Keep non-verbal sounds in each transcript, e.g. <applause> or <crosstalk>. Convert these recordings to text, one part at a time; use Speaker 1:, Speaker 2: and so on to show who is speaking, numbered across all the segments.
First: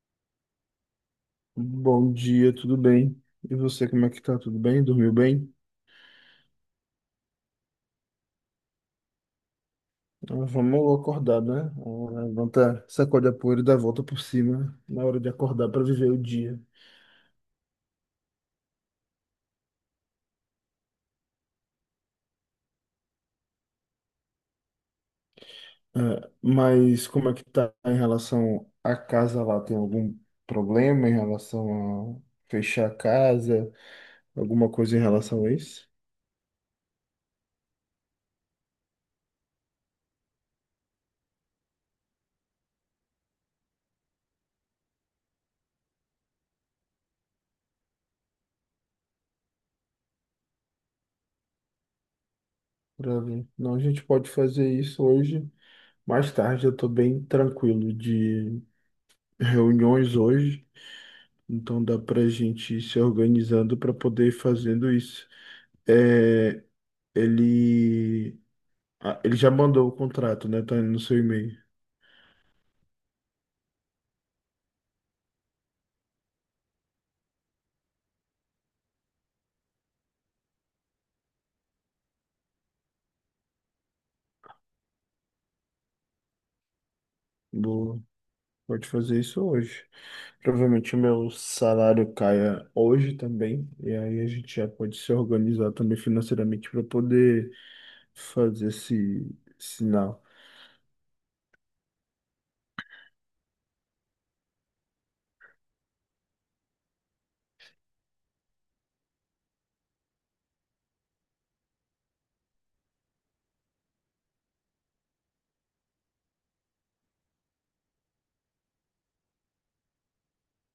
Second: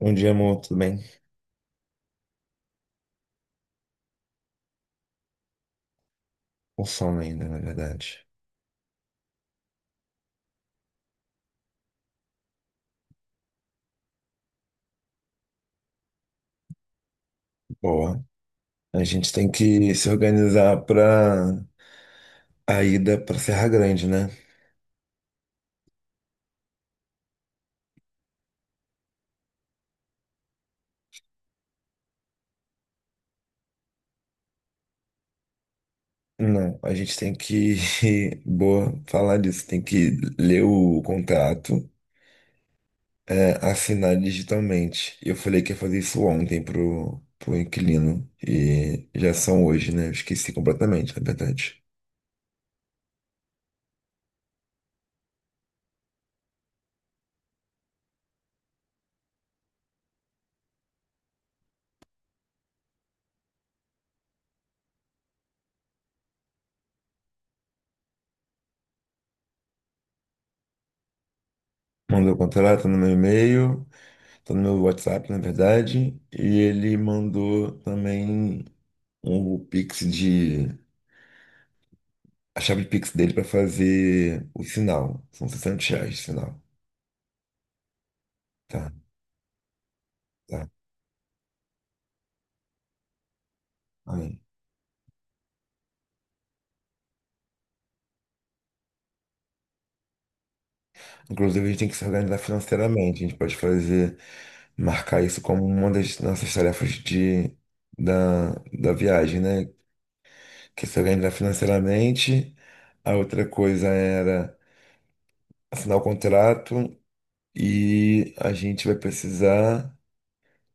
Speaker 1: Bom dia, amor, tudo bem?
Speaker 2: Bom dia, tudo bem? E você, como é que tá? Tudo bem? Dormiu bem?
Speaker 1: O sono ainda, na verdade.
Speaker 2: Ah, vamos acordar, né? Ah, levanta, sacode a poeira e dá a volta por cima na hora de acordar para viver o dia.
Speaker 1: Boa. A gente tem que se organizar para a ida para Serra Grande, né?
Speaker 2: Ah, mas como é que tá em relação à casa lá? Tem algum problema em relação a fechar a casa? Alguma coisa em relação a isso?
Speaker 1: Não, a gente tem que. <laughs> Boa, falar disso. Tem que ler o contrato, é, assinar digitalmente. Eu falei que ia fazer isso ontem pro inquilino. E já são hoje, né? Eu esqueci completamente, na verdade.
Speaker 2: Pra ver. Não, a gente pode fazer isso hoje. Mais tarde, eu tô bem tranquilo de reuniões hoje. Então dá para a gente ir se organizando para poder ir fazendo isso. É, ele, ele já mandou o contrato, né? Tá no seu e-mail.
Speaker 1: Mandou o contrato no meu e-mail, tá no meu WhatsApp, na verdade. E ele mandou também, um Pix de. A chave de Pix dele para fazer o sinal. São R$ 60 de sinal.
Speaker 2: Boa. Pode
Speaker 1: Tá,
Speaker 2: fazer isso hoje.
Speaker 1: tá.
Speaker 2: Provavelmente o meu salário caia hoje também. E aí a
Speaker 1: Aí.
Speaker 2: gente já pode se organizar também financeiramente para poder fazer esse sinal.
Speaker 1: Inclusive, a gente tem que se organizar financeiramente. A gente pode fazer, marcar isso como uma das nossas tarefas de, da, da viagem, né? Que é se organizar financeiramente. A outra coisa era assinar o contrato e a gente vai precisar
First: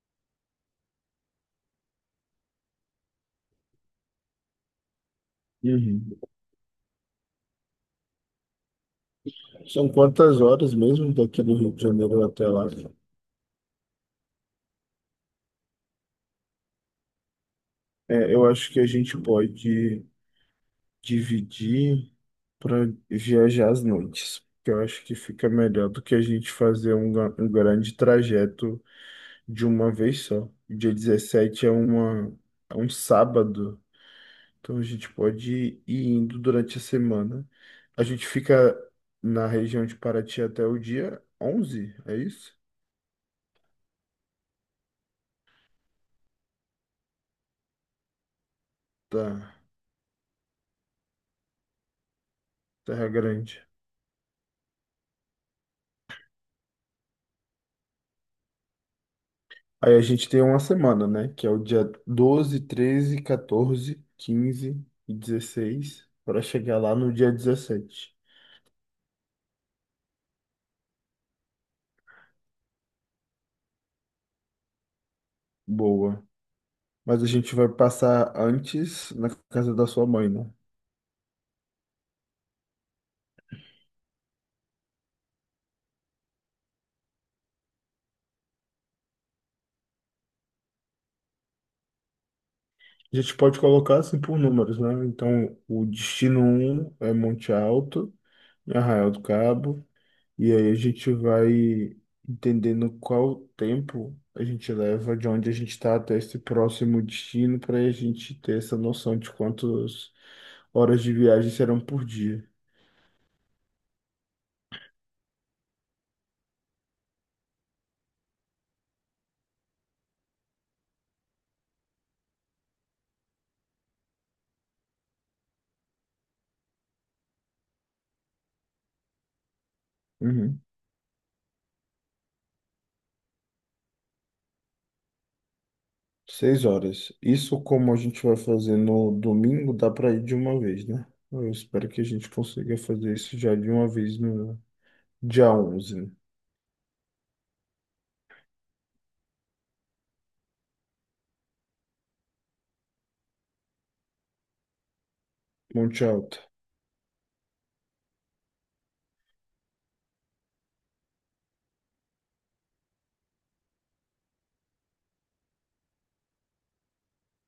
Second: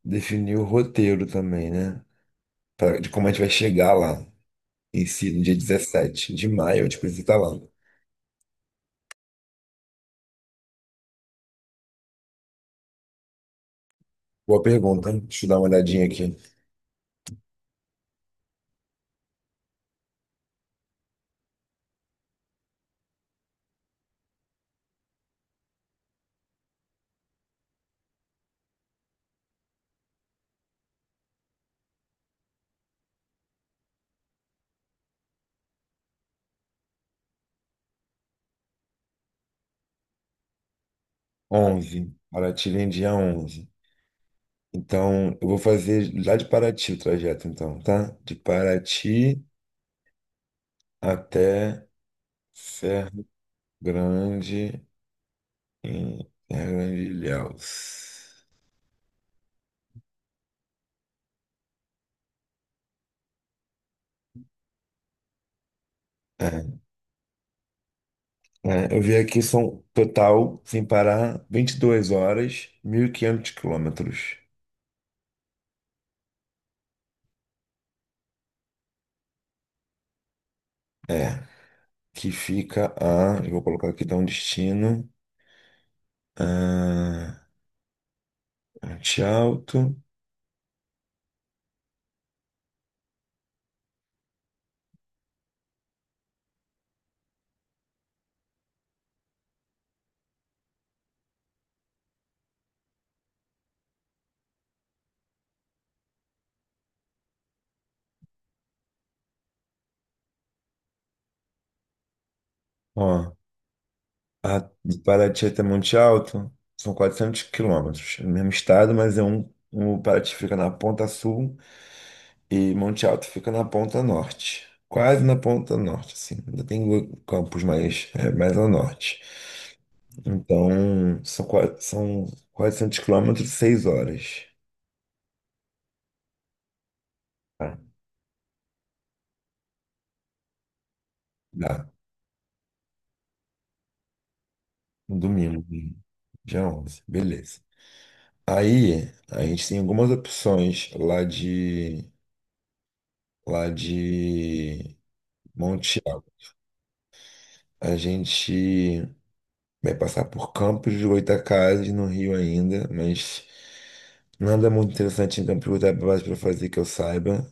Speaker 1: definir o roteiro também, né? De como a gente vai chegar lá. Em si, no dia
Speaker 2: Uhum.
Speaker 1: 17 de maio, eu te preciso estar lá.
Speaker 2: São quantas horas mesmo daqui do Rio de Janeiro até lá?
Speaker 1: Boa pergunta, hein? Deixa eu dar uma olhadinha aqui.
Speaker 2: É, eu acho que a gente pode dividir para viajar às noites. Que Eu acho que fica melhor do que a gente fazer um grande trajeto de uma vez só. Dia 17 é um sábado, então a gente pode ir indo durante a semana. A gente fica na região de Paraty até o dia 11,
Speaker 1: 11.
Speaker 2: é isso?
Speaker 1: Paraty vem dia 11. Então, eu vou fazer lá de Paraty o trajeto, então, tá? De Paraty
Speaker 2: Tá,
Speaker 1: até Serra
Speaker 2: Terra Grande.
Speaker 1: Grande, em Serra Grande de Ilhéus.
Speaker 2: Aí a gente tem uma semana, né? Que é o dia 12, 13, 14, 15 e 16 para
Speaker 1: É,
Speaker 2: chegar lá no dia 17.
Speaker 1: é, eu vi aqui, são total, sem parar, 22 horas, 1.500 quilômetros.
Speaker 2: Boa. Mas a gente vai passar antes na casa da sua mãe, né?
Speaker 1: É, que fica a. Eu vou colocar aqui, dá um destino. Ah, Monte Alto.
Speaker 2: A gente pode colocar assim por números, né? Então, o destino um é Monte Alto, em Arraial do Cabo, e aí a gente vai entendendo qual tempo a gente leva de onde a gente está até esse próximo destino para a gente ter essa noção de quantas horas de viagem serão por dia.
Speaker 1: Ó, a, de Paraty até Monte Alto são 400 km. É o mesmo estado, mas é o Paraty fica na ponta sul e Monte Alto fica na ponta norte. Quase na ponta norte, assim. Ainda tem campos mais, é, mais ao norte.
Speaker 2: Uhum.
Speaker 1: Então, são 400 km, 6 horas.
Speaker 2: Seis horas. Isso
Speaker 1: Tá.
Speaker 2: como a gente vai fazer no domingo, dá para ir de uma vez, né? Eu
Speaker 1: Dá.
Speaker 2: espero que a gente consiga fazer isso já de uma vez no
Speaker 1: No
Speaker 2: dia
Speaker 1: domingo,
Speaker 2: 11, né?
Speaker 1: dia 11, beleza. Aí, a gente tem algumas opções lá de Monte
Speaker 2: Monte
Speaker 1: Tiago.
Speaker 2: Alto.
Speaker 1: A gente vai passar por Campos de Goytacazes, no Rio ainda, mas nada muito interessante em Campos de Goytacazes para fazer que eu saiba,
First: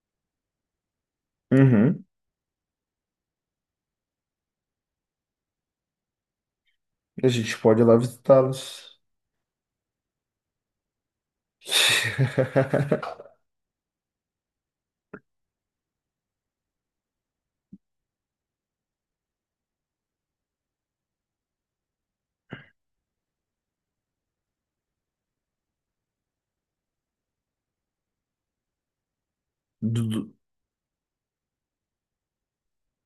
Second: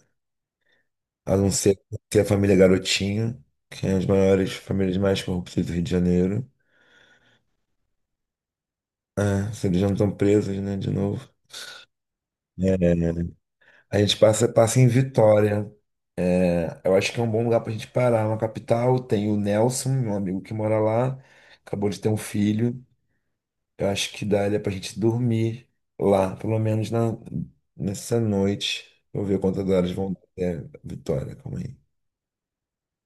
Speaker 1: a não ser
Speaker 2: Uhum.
Speaker 1: ter a família Garotinho, que é uma das maiores famílias mais corruptas do Rio de Janeiro.
Speaker 2: A gente pode ir lá visitá-los.
Speaker 1: Ah, se eles já não estão presos, né, de novo.
Speaker 2: <laughs>
Speaker 1: É, a gente passa em Vitória. É, eu acho que é um bom lugar pra gente parar. É uma capital, tem o Nelson, meu amigo que mora lá, acabou de ter um filho. Eu acho que daria pra gente dormir lá, pelo menos nessa noite. Vou ver quantas horas
Speaker 2: Do-
Speaker 1: vão dar
Speaker 2: do-
Speaker 1: até Vitória, calma aí.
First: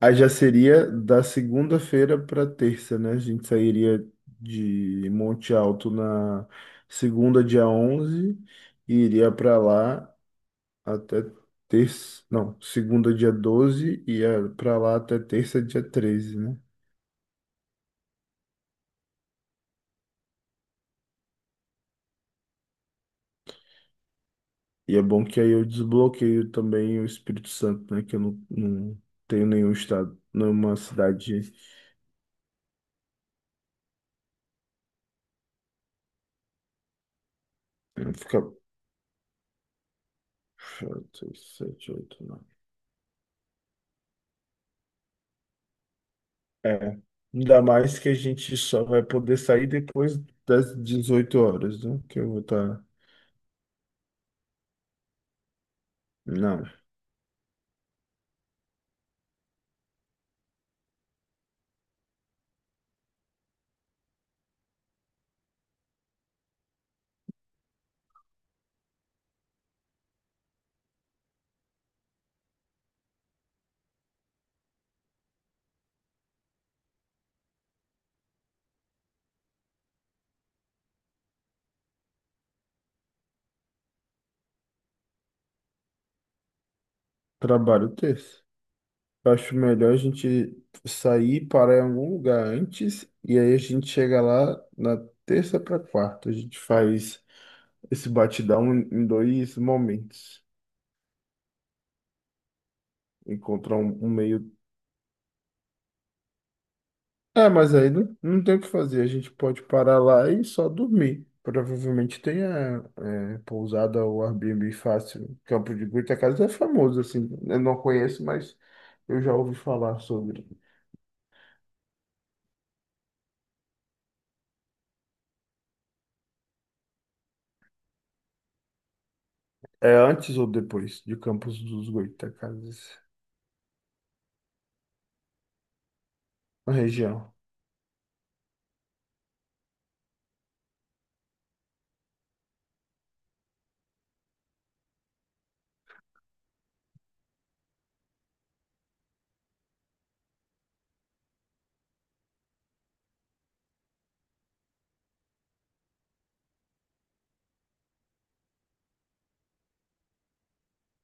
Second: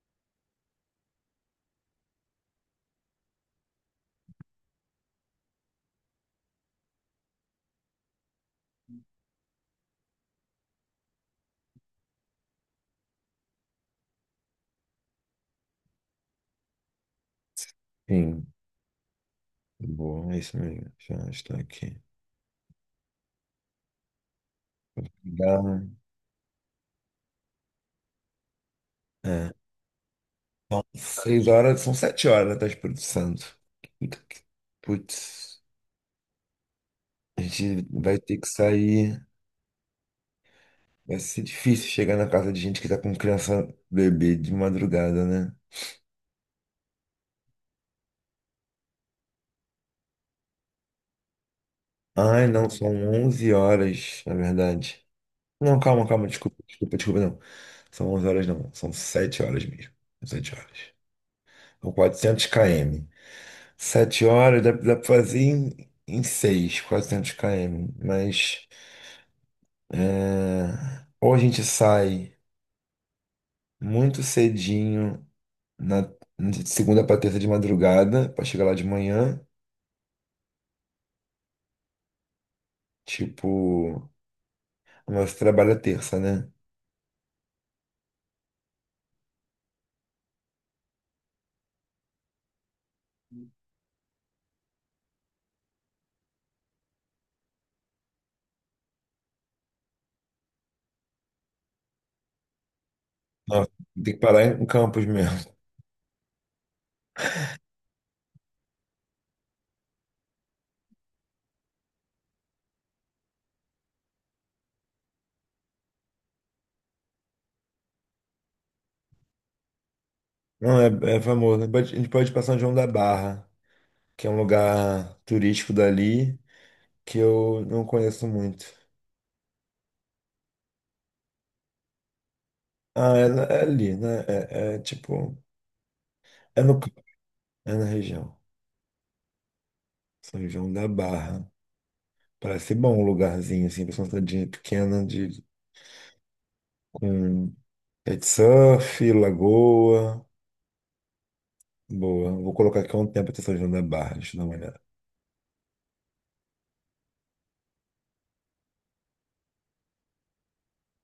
Speaker 2: Aí já seria da segunda-feira para terça, né? A gente sairia de Monte Alto na segunda, dia 11, e iria para lá até terça, não, segunda dia 12 e é pra lá até terça dia 13, né?
Speaker 1: Sim, bom, é isso mesmo. Já estou aqui.
Speaker 2: E é bom que aí
Speaker 1: Dá,
Speaker 2: eu desbloqueio também o Espírito Santo, né? Que eu não, não tenho
Speaker 1: é.
Speaker 2: nenhum estado, nenhuma
Speaker 1: São seis
Speaker 2: cidade.
Speaker 1: horas, são 7 horas até o Espírito Santo. Puta que- Putz, a gente
Speaker 2: Não
Speaker 1: vai ter
Speaker 2: fica.
Speaker 1: que sair. Vai ser
Speaker 2: Seis
Speaker 1: difícil
Speaker 2: sete,
Speaker 1: chegar
Speaker 2: oito,
Speaker 1: na casa
Speaker 2: nove.
Speaker 1: de gente que tá com criança bebê de madrugada, né?
Speaker 2: É. Ainda mais que a gente só vai poder sair depois das 18 horas, né? Que eu vou
Speaker 1: Ai, não,
Speaker 2: estar.
Speaker 1: são 11 horas, na verdade. Não, calma, calma, desculpa,
Speaker 2: Não,
Speaker 1: desculpa, desculpa, não. São 11 horas, não. São 7 horas mesmo. 7 horas. São 400 km. 7 horas dá pra fazer em 6, 400 km. Mas é, ou a gente sai muito cedinho, na, de segunda pra terça de madrugada, pra chegar lá de manhã. Tipo, mas você trabalha terça, né?
Speaker 2: trabalho terça. Eu acho melhor a gente sair, parar em algum lugar antes, e aí a gente chega lá na terça para quarta. A gente faz esse batidão em dois momentos.
Speaker 1: Nossa,
Speaker 2: Encontrar um
Speaker 1: tem que parar
Speaker 2: meio.
Speaker 1: em Campos mesmo.
Speaker 2: É, mas aí não, não tem o que fazer. A gente pode parar lá e só dormir. Provavelmente tenha é, pousada ou Airbnb fácil. Campo de Goytacazes é famoso, assim. Eu não conheço, mas eu já ouvi falar sobre.
Speaker 1: Não, é famoso. A gente pode ir pra São João da Barra, que é um lugar turístico dali que eu não conheço muito.
Speaker 2: É antes ou depois de Campos dos Goytacazes?
Speaker 1: Ah, é, é ali, né? É tipo, é
Speaker 2: A
Speaker 1: no, campo,
Speaker 2: região.
Speaker 1: é na região, São João da Barra. Parece bom um lugarzinho assim, pra uma cidadinha pequena de com pet de surf, lagoa, boa. Vou colocar aqui um tempo até São João da Barra, deixa eu dar uma olhada.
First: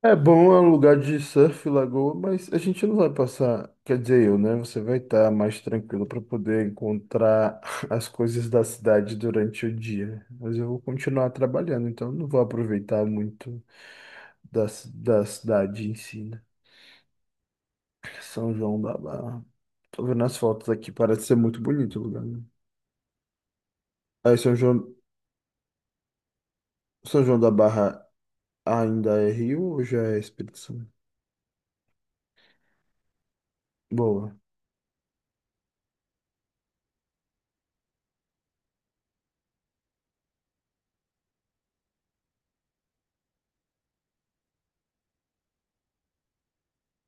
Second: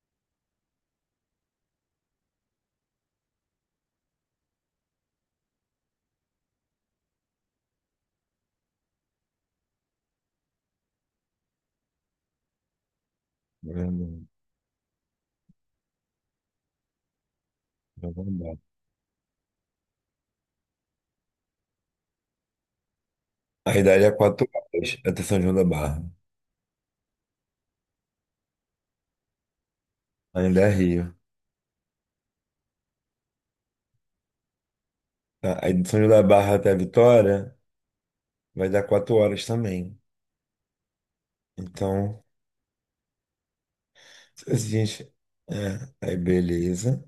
Speaker 2: É bom, é um lugar de surf, lagoa, mas a gente não vai passar, quer dizer, eu, né? Você vai estar mais tranquilo para poder encontrar <laughs> as coisas da cidade durante o dia. Mas eu vou continuar trabalhando, então não vou aproveitar muito da cidade em si, né?
Speaker 1: São João da
Speaker 2: São
Speaker 1: Barra.
Speaker 2: João da Barra. Tô vendo as fotos aqui, parece ser muito bonito o lugar, né?
Speaker 1: Aí daria é
Speaker 2: Aí
Speaker 1: quatro horas até São João da Barra.
Speaker 2: São João da Barra ainda é Rio ou já é Espírito
Speaker 1: Ainda é
Speaker 2: Santo?
Speaker 1: Rio.
Speaker 2: Boa.
Speaker 1: Tá. Aí de São João da Barra até a Vitória vai dar 4 horas também. Então a gente... É, aí beleza.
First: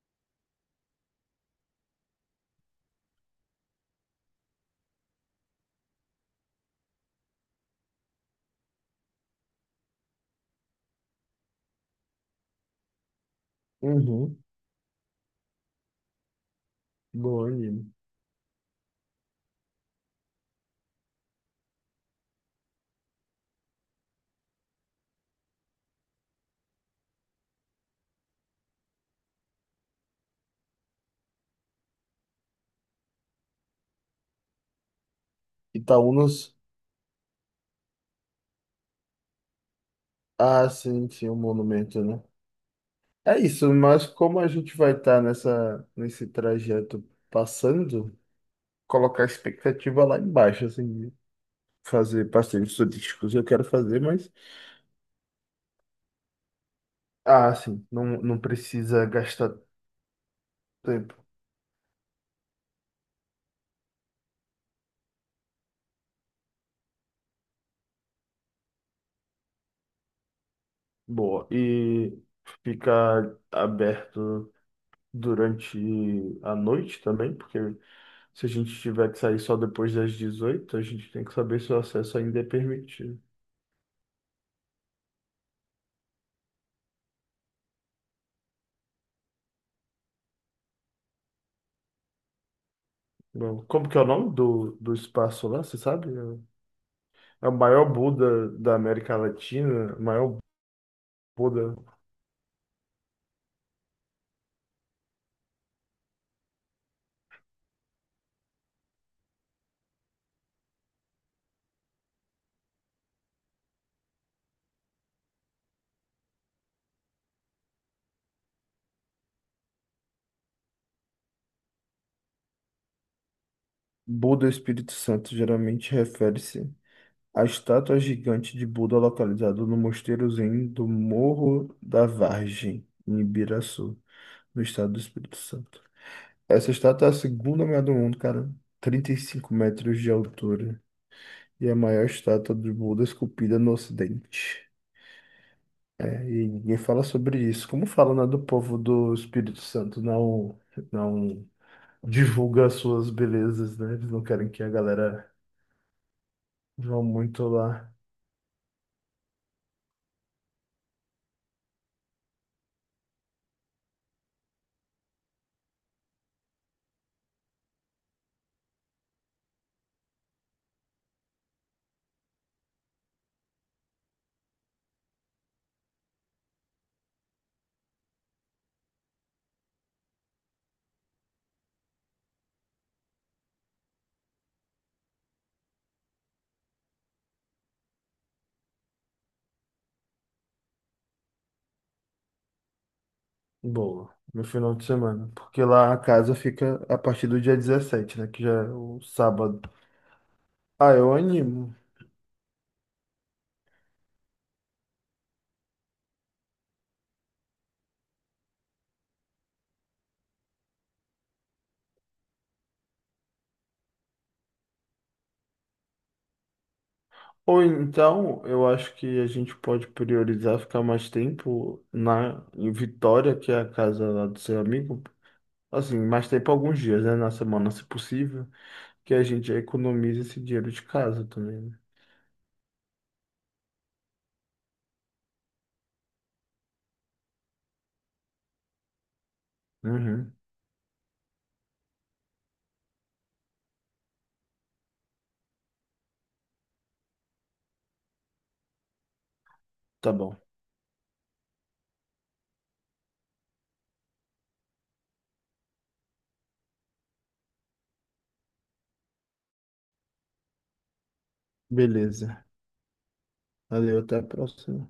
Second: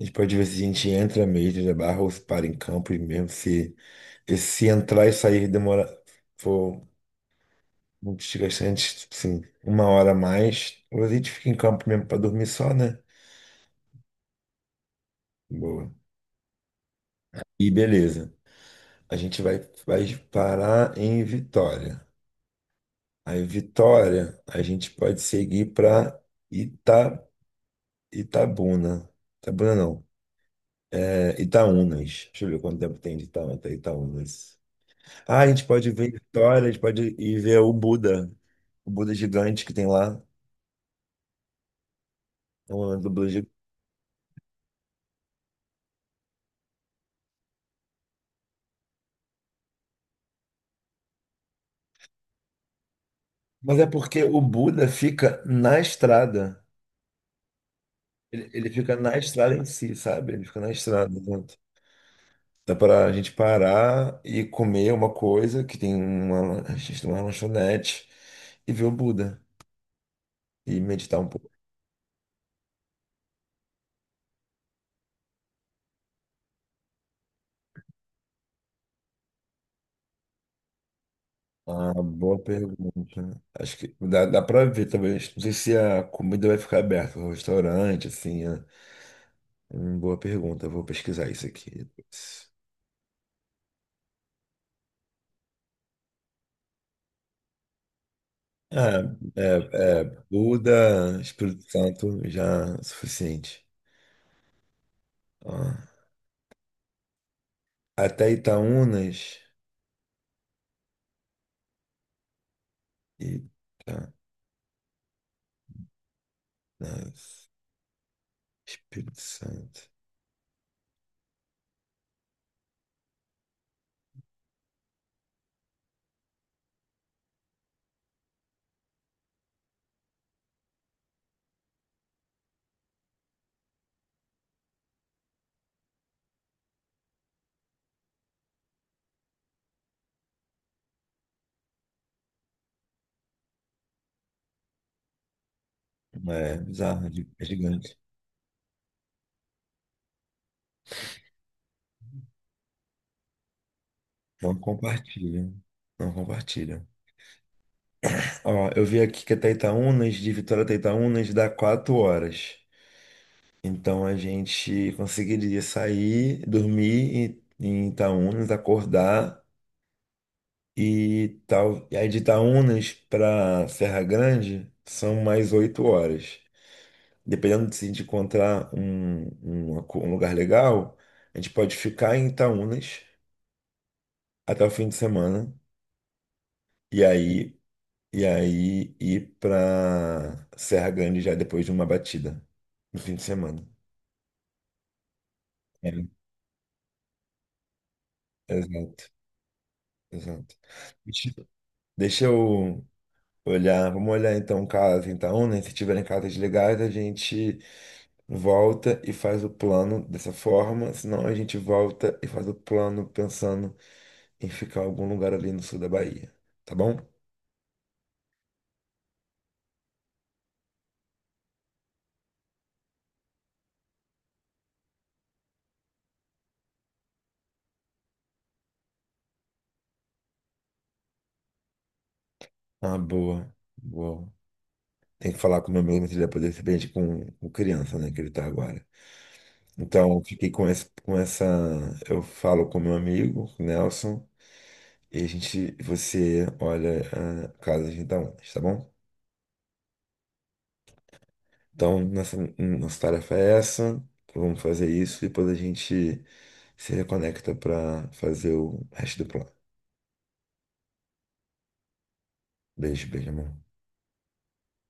Speaker 1: A gente pode ver se a gente entra mesmo na barra ou se para em campo e mesmo se entrar e sair demora for muito desgastante, sim uma hora a mais, ou a gente fica em campo mesmo para dormir só, né?
Speaker 2: Uhum.
Speaker 1: Boa.
Speaker 2: Boa,
Speaker 1: E
Speaker 2: Nino.
Speaker 1: beleza. A gente vai parar em Vitória. Aí Vitória, a gente pode seguir para Ita, Itabuna. Itabuna não, é Itaúnas. Deixa eu ver quanto tempo tem de Itaúna até Itaúnas. Ah, a gente pode ver
Speaker 2: Itaúnas.
Speaker 1: Vitória, a gente pode ir ver o Buda gigante que tem lá.
Speaker 2: Ah, sim, sim, o monumento, né?
Speaker 1: É um monumento do Buda
Speaker 2: É
Speaker 1: gigante.
Speaker 2: isso, mas como a gente vai estar nessa, nesse trajeto passando, colocar a expectativa lá embaixo, assim, de fazer passeios turísticos eu quero
Speaker 1: Mas é
Speaker 2: fazer,
Speaker 1: porque
Speaker 2: mas.
Speaker 1: o Buda fica na estrada.
Speaker 2: Ah, sim, não, não
Speaker 1: Ele fica
Speaker 2: precisa
Speaker 1: na estrada
Speaker 2: gastar
Speaker 1: em si, sabe? Ele fica na estrada.
Speaker 2: tempo.
Speaker 1: Exato. Dá para a gente parar e comer uma coisa que tem uma, a gente tem uma lanchonete e ver o Buda e meditar um
Speaker 2: Boa.
Speaker 1: pouco.
Speaker 2: E fica aberto durante a noite também, porque se a gente tiver que sair só depois das 18, a gente tem que saber se o
Speaker 1: Ah,
Speaker 2: acesso
Speaker 1: boa
Speaker 2: ainda é permitido.
Speaker 1: pergunta. Acho que dá para ver, talvez. Não sei se a comida vai ficar aberta, o restaurante, assim, né? Boa pergunta, vou pesquisar isso aqui, depois.
Speaker 2: Bom, como que é o nome do espaço lá, você sabe? É o maior Buda da
Speaker 1: Ah,
Speaker 2: América Latina,
Speaker 1: é,
Speaker 2: o
Speaker 1: é,
Speaker 2: maior
Speaker 1: Buda, Espírito
Speaker 2: Buda.
Speaker 1: Santo, já é suficiente. Ó, até Itaúnas, Itaúnas, Espírito Santo.
Speaker 2: Buda Espírito Santo geralmente refere-se à estátua gigante de Buda localizada no mosteiro Zen do Morro da Vargem, em Ibiraçu, no estado do Espírito Santo. Essa estátua é a segunda maior do mundo, cara, 35 metros de altura, e é a maior estátua de Buda esculpida no Ocidente. É, e
Speaker 1: É,
Speaker 2: ninguém fala
Speaker 1: bizarro,
Speaker 2: sobre
Speaker 1: é
Speaker 2: isso. Como
Speaker 1: gigante.
Speaker 2: fala, né, do povo do Espírito Santo não divulga as suas belezas, né? Eles não querem
Speaker 1: Não
Speaker 2: que a galera
Speaker 1: compartilham, não compartilham.
Speaker 2: vá muito lá.
Speaker 1: Ó, eu vi aqui que até Itaúnas, de Vitória até Itaúnas, dá 4 horas. Então a gente conseguiria sair, dormir em Itaúnas, acordar e tal, e aí de Itaúnas para Serra Grande são mais 8 horas. Dependendo de se a gente encontrar um lugar legal, a gente pode ficar em Itaúnas até o fim de semana e aí e aí ir para Serra Grande já depois de uma batida no fim de semana.
Speaker 2: Boa, no final de semana. Porque
Speaker 1: É,
Speaker 2: lá a casa fica a partir do dia 17, né? Que já é o
Speaker 1: exato,
Speaker 2: sábado.
Speaker 1: exato.
Speaker 2: Ah, eu
Speaker 1: Deixa
Speaker 2: animo.
Speaker 1: deixa eu olhar, vamos olhar então casa em Itaúnas, se tiverem casas legais, a gente volta e faz o plano dessa forma, senão a gente volta e faz o plano pensando em ficar em algum lugar ali no sul da Bahia, tá bom?
Speaker 2: Ou então, eu acho que a gente pode priorizar ficar mais tempo na em Vitória, que é a casa lá do seu amigo. Assim, mais tempo alguns dias, né? Na semana, se possível. Que a gente já economiza esse dinheiro de casa também, né?
Speaker 1: Ah, boa, boa. Tem que falar com meu amigo se ele vai poder ser presente com criança, né, que ele tá agora. Então, eu
Speaker 2: Uhum.
Speaker 1: fiquei com esse, com essa, eu falo com meu amigo, com o Nelson, e a gente, você olha a casa de gente dá ondas, tá bom?
Speaker 2: Tá bom.
Speaker 1: Então, nossa, nossa tarefa é essa. Então vamos fazer isso e depois a gente se reconecta para fazer o resto do plano.
Speaker 2: Beleza.
Speaker 1: Beijo, beijo, amor.
Speaker 2: Valeu, até a próxima.